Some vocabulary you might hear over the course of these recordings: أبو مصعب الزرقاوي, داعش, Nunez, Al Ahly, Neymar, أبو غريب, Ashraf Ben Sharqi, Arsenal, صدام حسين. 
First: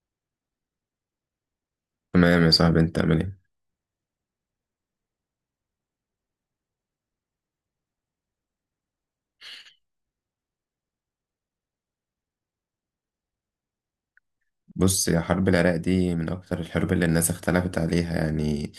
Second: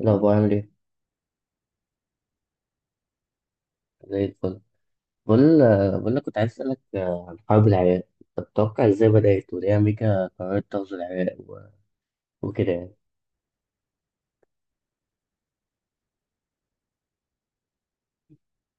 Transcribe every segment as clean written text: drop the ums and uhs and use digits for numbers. الأخبار عامل إيه؟ تمام يا صاحبي، انت عامل ايه؟ زي الفل. بقول بقول لك كنت عايز أسألك عن حرب العراق، طب تتوقع إزاي بدأت وليه أمريكا قررت تغزو العراق وكده يعني؟ بص يا حرب العراق دي من اكتر الحروب اللي الناس اختلفت عليها، يعني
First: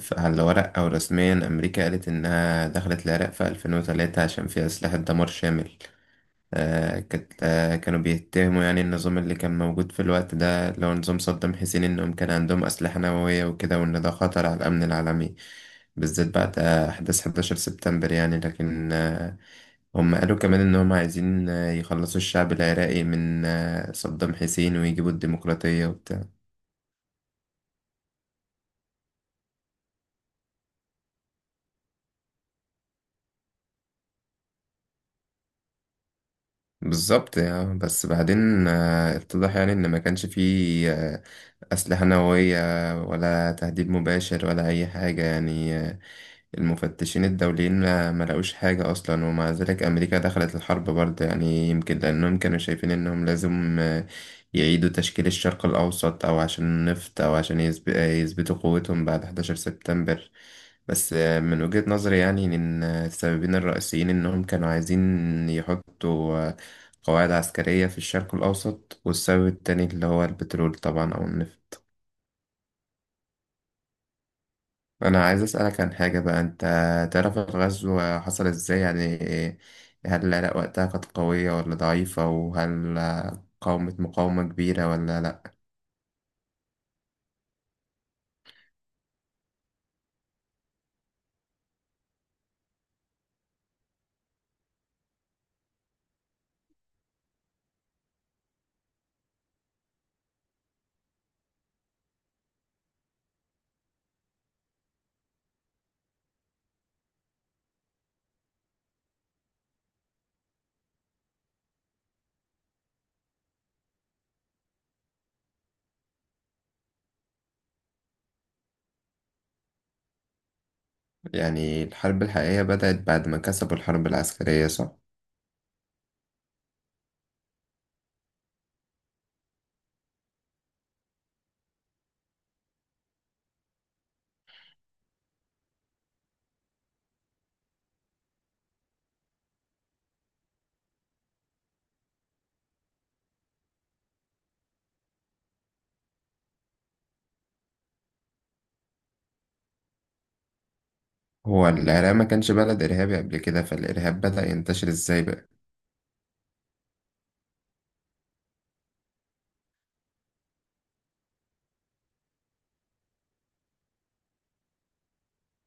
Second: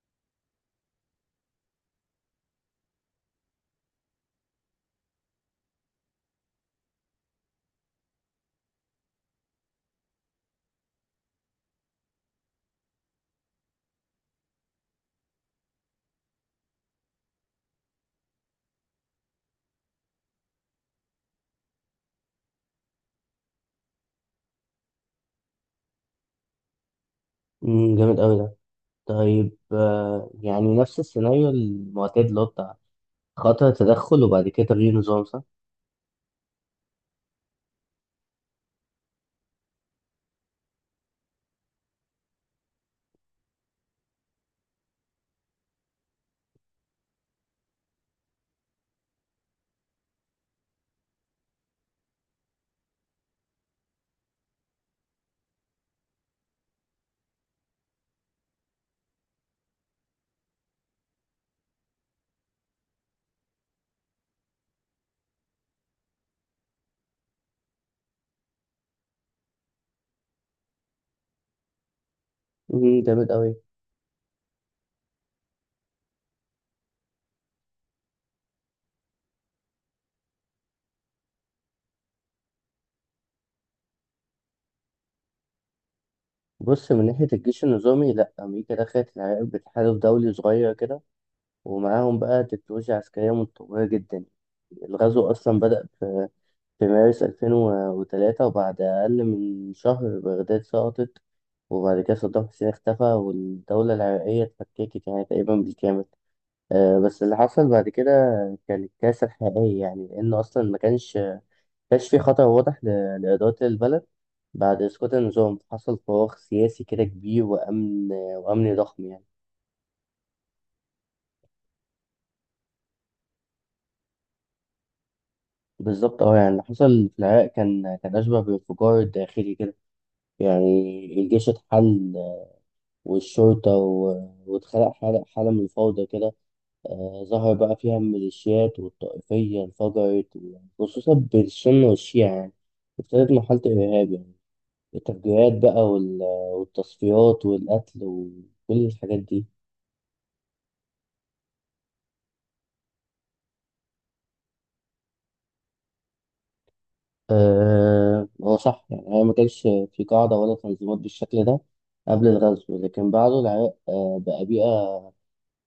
ف- على الورق او رسميا امريكا قالت انها دخلت العراق في 2003 عشان فيها اسلحة دمار شامل. كانت، كانوا بيتهموا يعني النظام اللي كان موجود في الوقت ده، اللي هو نظام صدام حسين، انهم كان عندهم اسلحة نووية وكده، وان ده خطر على الامن العالمي، بالذات بعد احداث 11 سبتمبر. يعني لكن هم قالوا كمان إن هم عايزين يخلصوا الشعب العراقي من صدام حسين ويجيبوا الديمقراطية وبتاع. جامد أوي ده. طيب، يعني نفس السيناريو المعتاد اللي هو بتاع خطر تدخل وبعد كده تغيير نظام، صح؟ بالظبط بس بعدين اتضح يعني إن ما كانش فيه أسلحة نووية ولا تهديد مباشر ولا أي حاجة، يعني المفتشين الدوليين ما لقوش حاجة أصلا، ومع ذلك أمريكا دخلت الحرب برضه. يعني يمكن لأنهم كانوا شايفين إنهم لازم يعيدوا تشكيل الشرق الأوسط، أو عشان النفط، أو عشان يثبتوا قوتهم بعد 11 سبتمبر. بس من وجهة نظري، يعني إن السببين الرئيسيين إنهم كانوا عايزين يحطوا قواعد عسكرية في الشرق الأوسط، والسبب التاني اللي هو البترول طبعا أو النفط. جامد أوي. انا عايز اسالك عن حاجه بقى، انت تعرف الغزو حصل ازاي يعني؟ هل العراق وقتها كانت قويه ولا ضعيفه، وهل قاومت مقاومه كبيره ولا لا؟ بص، من ناحية الجيش النظامي لأ، أمريكا دخلت العراق بتحالف دولي صغير كده، ومعاهم بقى تكنولوجيا عسكرية متطورة جدا. الغزو أصلا بدأ في مارس 2003، وبعد أقل من شهر بغداد سقطت، وبعد كده صدام حسين اختفى والدولة العراقية اتفككت يعني تقريبا بالكامل. بس اللي حصل بعد كده كان الكارثة الحقيقية، يعني لأن أصلا ما كانش في خطر واضح لإدارة البلد. بعد إسقاط النظام حصل فراغ سياسي كده كبير، وأمن ضخم يعني. يعني الحرب الحقيقيه بدات بعد ما كسبوا الحرب العسكريه، صح؟ بالظبط اه، يعني اللي حصل في العراق كان أشبه بانفجار داخلي كده يعني. الجيش اتحل والشرطة واتخلق حالة من الفوضى كده. ظهر بقى فيها الميليشيات والطائفية انفجرت خصوصا بين السنة والشيعة يعني. ابتدت مرحلة الإرهاب يعني، التفجيرات بقى والتصفيات والقتل وكل الحاجات دي. هو العراق ما كانش بلد ارهابي قبل كده، فالارهاب بدا ينتشر ازاي بقى؟ هو صح يعني، هي ما كانش في قاعدة ولا تنظيمات بالشكل ده قبل الغزو، لكن بعده العراق بقى بيئة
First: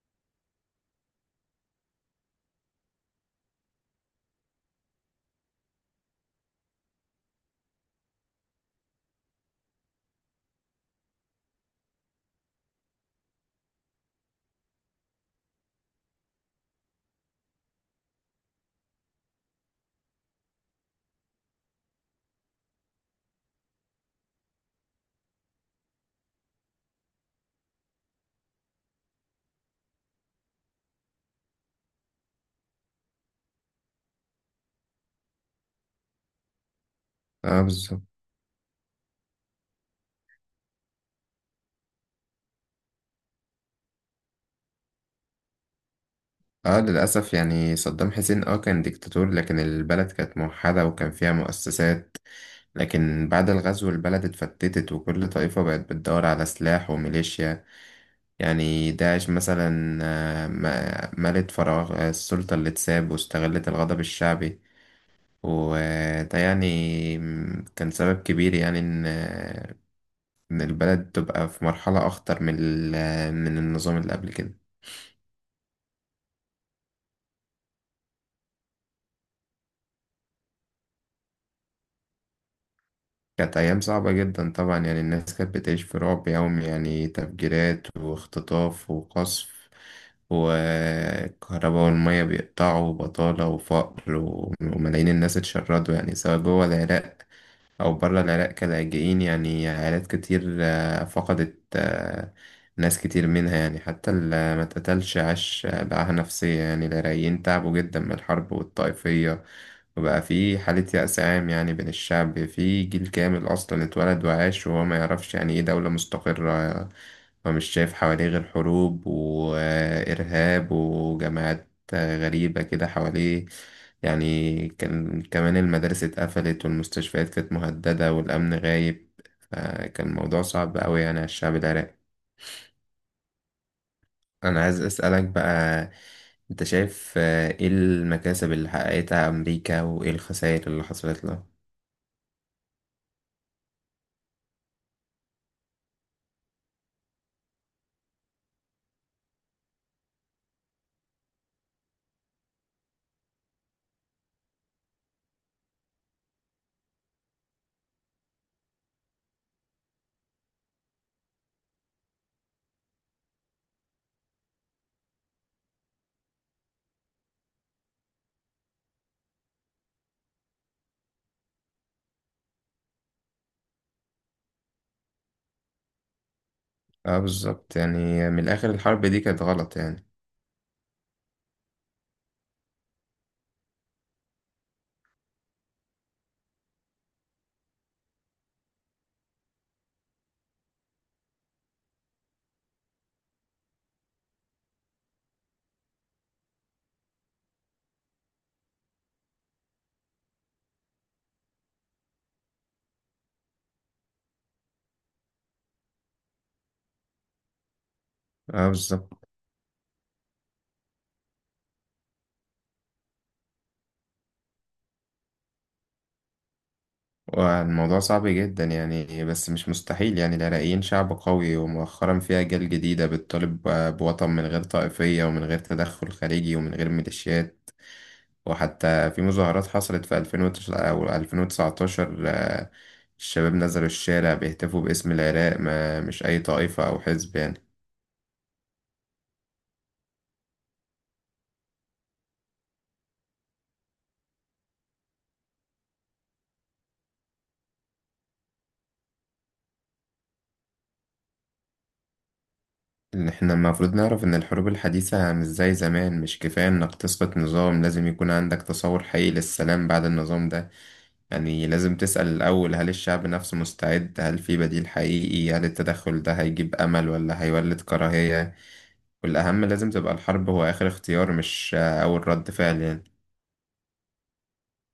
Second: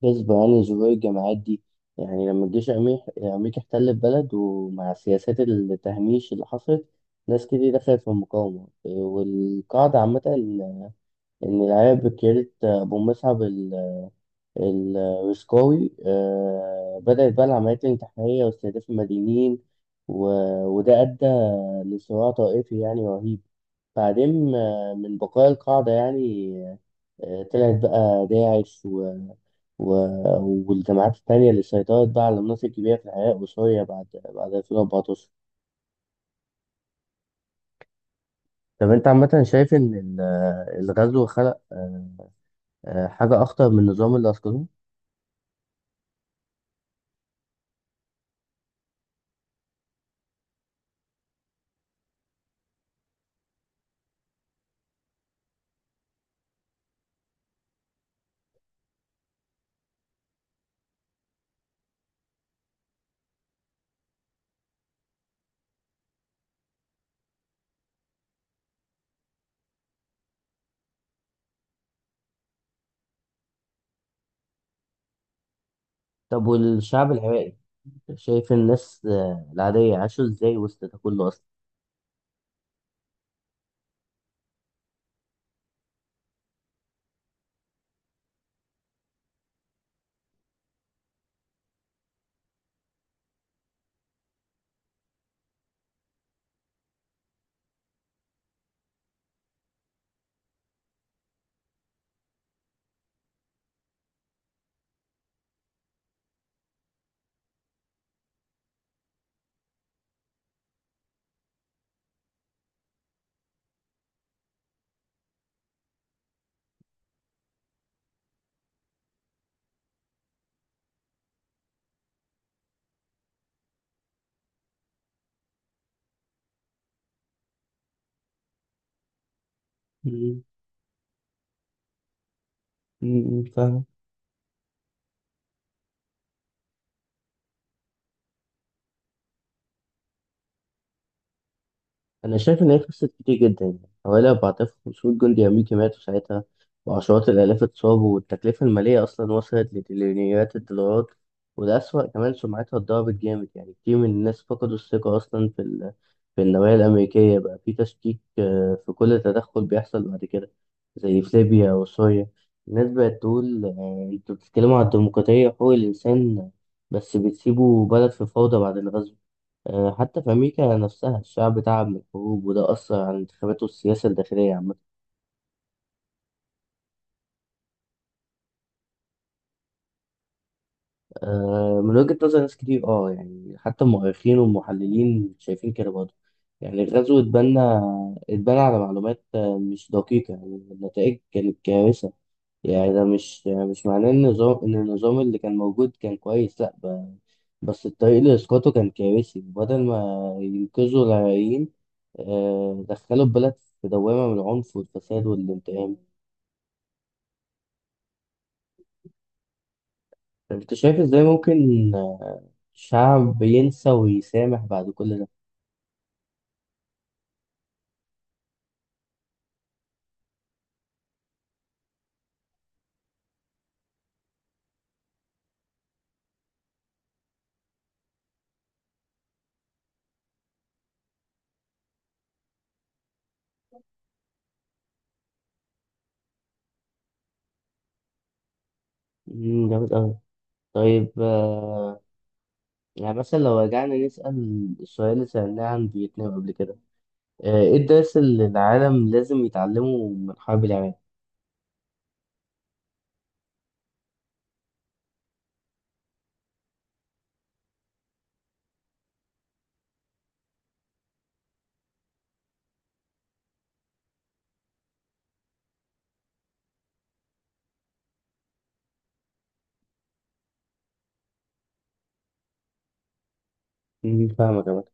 غصب عن ظهور الجماعات دي. يعني لما الجيش الأمريكي احتل البلد، ومع سياسات التهميش اللي حصلت، ناس كتير دخلت في المقاومة والقاعدة عامة. إن العيال بكيرة أبو مصعب الرسكوي، بدأت بقى العمليات الانتحارية واستهداف المدنيين و... وده أدى لصراع طائفي يعني رهيب. بعدين، من بقايا القاعدة يعني، طلعت بقى داعش والجامعات التانية اللي سيطرت بقى على مناطق كبيرة في العراق وسوريا بعد 2014. اه بالظبط. طب أنت عامة شايف إن الغزو خلق حاجة أخطر من النظام اللي أسقطوه؟ اه للاسف، يعني صدام حسين اه كان ديكتاتور، لكن البلد كانت موحده وكان فيها مؤسسات. لكن بعد الغزو البلد اتفتتت، وكل طائفة بقت بتدور على سلاح وميليشيا. يعني داعش مثلا ملت فراغ السلطة اللي اتساب، واستغلت الغضب الشعبي. وده يعني كان سبب كبير يعني إن إن البلد تبقى في مرحلة أخطر من من النظام اللي قبل كده. طب والشعب العراقي، شايف الناس العادية عاشوا إزاي وسط ده كله أصلا؟ كانت أيام صعبة جدا طبعا، يعني الناس كانت بتعيش في رعب يومي، يعني تفجيرات واختطاف وقصف، والكهرباء والمية بيقطعوا، وبطالة وفقر، وملايين الناس اتشردوا، يعني سواء جوه العراق أو برا العراق كلاجئين. يعني عائلات كتير فقدت ناس كتير منها، يعني حتى اللي ما اتقتلش عاش بقاها نفسية. يعني العراقيين تعبوا جدا من الحرب والطائفية، وبقى في حالة يأس عام يعني بين الشعب، في جيل كامل أصلا اتولد وعاش وهو ما يعرفش يعني إيه دولة مستقرة، ومش شايف حواليه غير حروب وإرهاب وجماعات غريبة كده حواليه. يعني كان كمان المدارس اتقفلت، والمستشفيات كانت مهددة، والأمن غايب، فكان مم. الموضوع صعب أوي يعني على الشعب العراقي. مم، فاهمك. أنا عايز أسألك بقى، أنت شايف إيه المكاسب اللي حققتها أمريكا وإيه الخسائر اللي حصلت لها؟ أنا شايف إن هي خسرت كتير جدا، يعني حوالي 4500 جندي أمريكي ماتوا ساعتها وعشرات الآلاف اتصابوا، والتكلفة المالية أصلا وصلت لتريليونيات الدولارات. وده أسوأ، كمان سمعتها اتضربت جامد، يعني كتير من الناس فقدوا الثقة أصلا في في النوايا الأمريكية، بقى في تشكيك في كل تدخل بيحصل بعد كده زي في ليبيا وسوريا. الناس بقت تقول أنتوا بتتكلموا عن الديمقراطية وحقوق الإنسان، بس بتسيبوا بلد في فوضى بعد الغزو. حتى في أمريكا نفسها الشعب تعب من الحروب، وده أثر على الانتخابات والسياسة الداخلية عامة. اه بالظبط، يعني من الآخر الحرب دي كانت غلط يعني. من وجهة نظر ناس كتير اه، يعني حتى المؤرخين والمحللين شايفين كده برضه. يعني الغزو اتبنى على معلومات مش دقيقة، يعني النتائج كانت كارثة. يعني ده مش يعني مش معناه إن النظام، إن النظام اللي كان موجود كان كويس، لأ. بس الطريق لإسقاطه كان كارثي، بدل ما ينقذوا العراقيين دخلوا البلد في دوامة من العنف والفساد والانتقام. اه بالظبط. انت شايف ازاي ممكن شعب ينسى ويسامح بعد كل ده؟ والموضوع صعب جدا يعني، بس مش مستحيل. يعني العراقيين شعب قوي، ومؤخرا في أجيال جديدة بتطالب بوطن من غير طائفية، ومن غير تدخل خارجي، ومن غير ميليشيات. وحتى في مظاهرات حصلت في 2019 الشباب نزلوا الشارع بيهتفوا باسم العراق، ما مش أي طائفة أو حزب يعني. مم، جامد أوي. طيب يعني مثلا لو رجعنا نسأل السؤال اللي سألناه عن فيتنام قبل كده، ايه الدرس اللي العالم لازم يتعلمه من حرب العراق؟ إن إحنا المفروض نعرف إن الحروب الحديثة مش زي زمان، مش كفاية إنك تسقط نظام، لازم يكون عندك تصور حقيقي للسلام بعد النظام ده. يعني لازم تسأل الأول، هل الشعب نفسه مستعد؟ هل في بديل حقيقي؟ هل التدخل ده هيجيب أمل ولا هيولد كراهية؟ والأهم، لازم تبقى الحرب هو آخر اختيار، مش أول رد فعل يعني. مم، فاهمك يا مدحت.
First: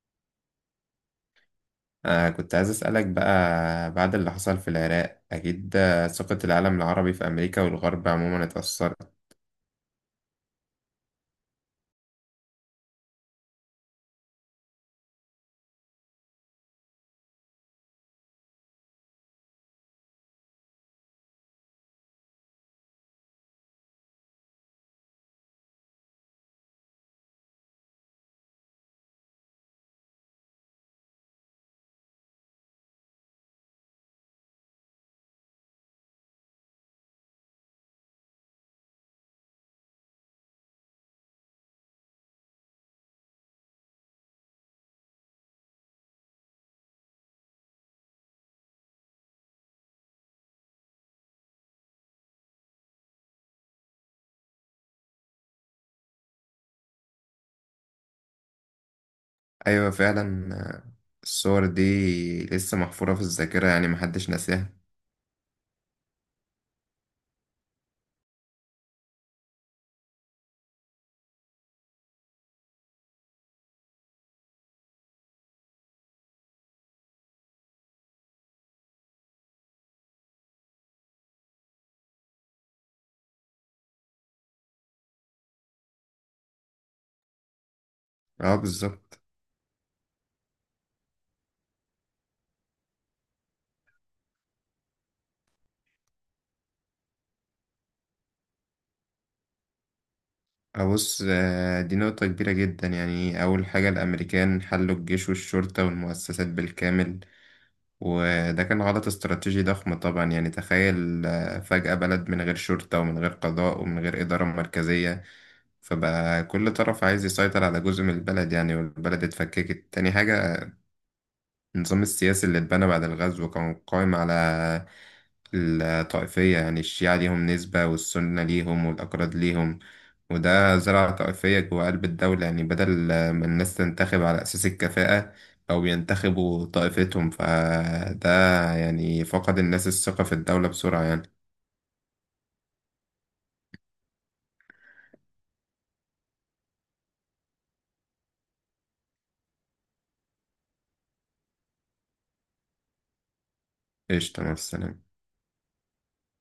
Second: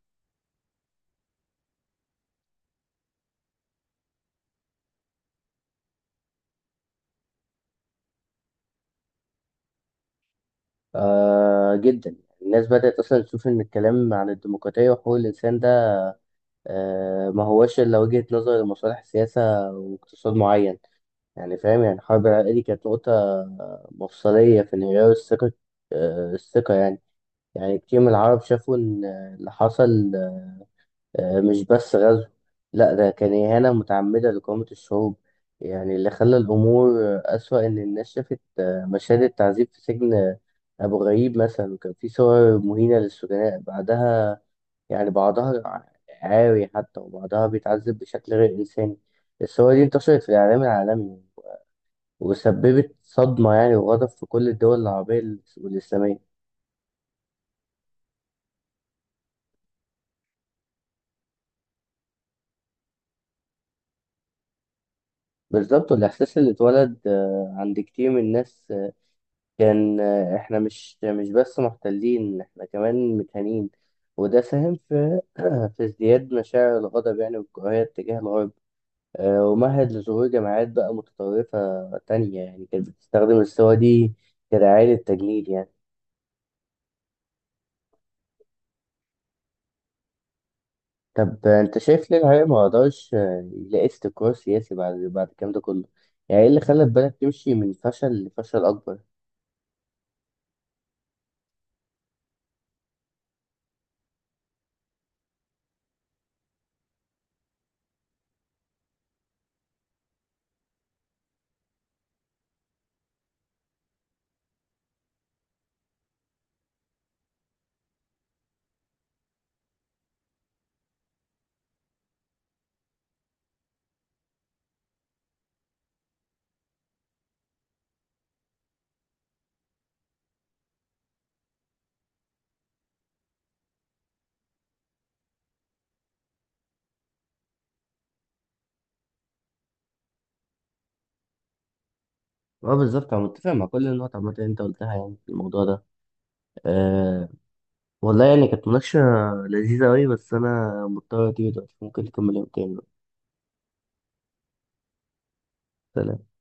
آه كنت عايز أسألك بقى، بعد اللي حصل في العراق أكيد ثقة العالم العربي في أمريكا والغرب عموما اتأثرت. آه جدا. الناس بدأت أصلا تشوف إن الكلام عن الديمقراطية وحقوق الإنسان ده آه، ما هوش إلا وجهة نظر لمصالح سياسة واقتصاد معين. يعني فاهم، يعني الحرب العراقية دي كانت نقطة مفصلية في انهيار الثقة، الثقة يعني. يعني كتير من العرب شافوا إن اللي حصل مش بس غزو، لأ ده كان إهانة متعمدة لقومة الشعوب. يعني اللي خلى الأمور أسوأ إن الناس شافت مشاهد التعذيب في سجن أبو غريب مثلا، وكان في صور مهينة للسجناء بعدها، يعني بعضها عاري حتى، وبعضها بيتعذب بشكل غير إنساني. الصور دي انتشرت في الإعلام العالمي، وسببت صدمة يعني وغضب في كل الدول العربية والإسلامية. أيوة فعلا الصور دي لسه محفورة في الذاكرة، يعني محدش ناساها. بالظبط، والإحساس اللي اتولد عند كتير من الناس كان إحنا مش بس محتلين، إحنا كمان متهانين. وده ساهم في في ازدياد مشاعر الغضب يعني والكراهية تجاه الغرب. ومهد لظهور جماعات بقى متطرفة تانية، يعني كانت بتستخدم الصور دي كدعاية للتجنيد يعني. اه بالظبط. طب انت شايف ليه العيال ما قدرش يلاقي استقرار سياسي بعد الكلام ده كله؟ يعني ايه اللي خلى البلد تمشي من فشل لفشل اكبر؟ أبص دي نقطة كبيرة جدا. يعني أول حاجة الأمريكان حلوا الجيش والشرطة والمؤسسات بالكامل، وده كان غلط استراتيجي ضخم طبعا. يعني تخيل فجأة بلد من غير شرطة ومن غير قضاء ومن غير إدارة مركزية، فبقى كل طرف عايز يسيطر على جزء من البلد يعني، والبلد اتفككت. تاني حاجة، النظام السياسي اللي اتبنى بعد الغزو كان قائم على الطائفية، يعني الشيعة ليهم نسبة والسنة ليهم والأكراد ليهم، وده زرع طائفية جوا قلب الدولة. يعني بدل ما الناس تنتخب على أساس الكفاءة، أو ينتخبوا طائفتهم، فده يعني فقد الناس الثقة في الدولة بسرعة يعني. اه بالظبط، انا متفق مع كل النقط عامه اللي انت قلتها يعني في الموضوع ده. آه، والله يعني كانت مناقشه لذيذه قوي، بس انا مضطر اجي دلوقتي، ممكن نكمل يوم تاني بقى. قشطة، مع السلامة. سلام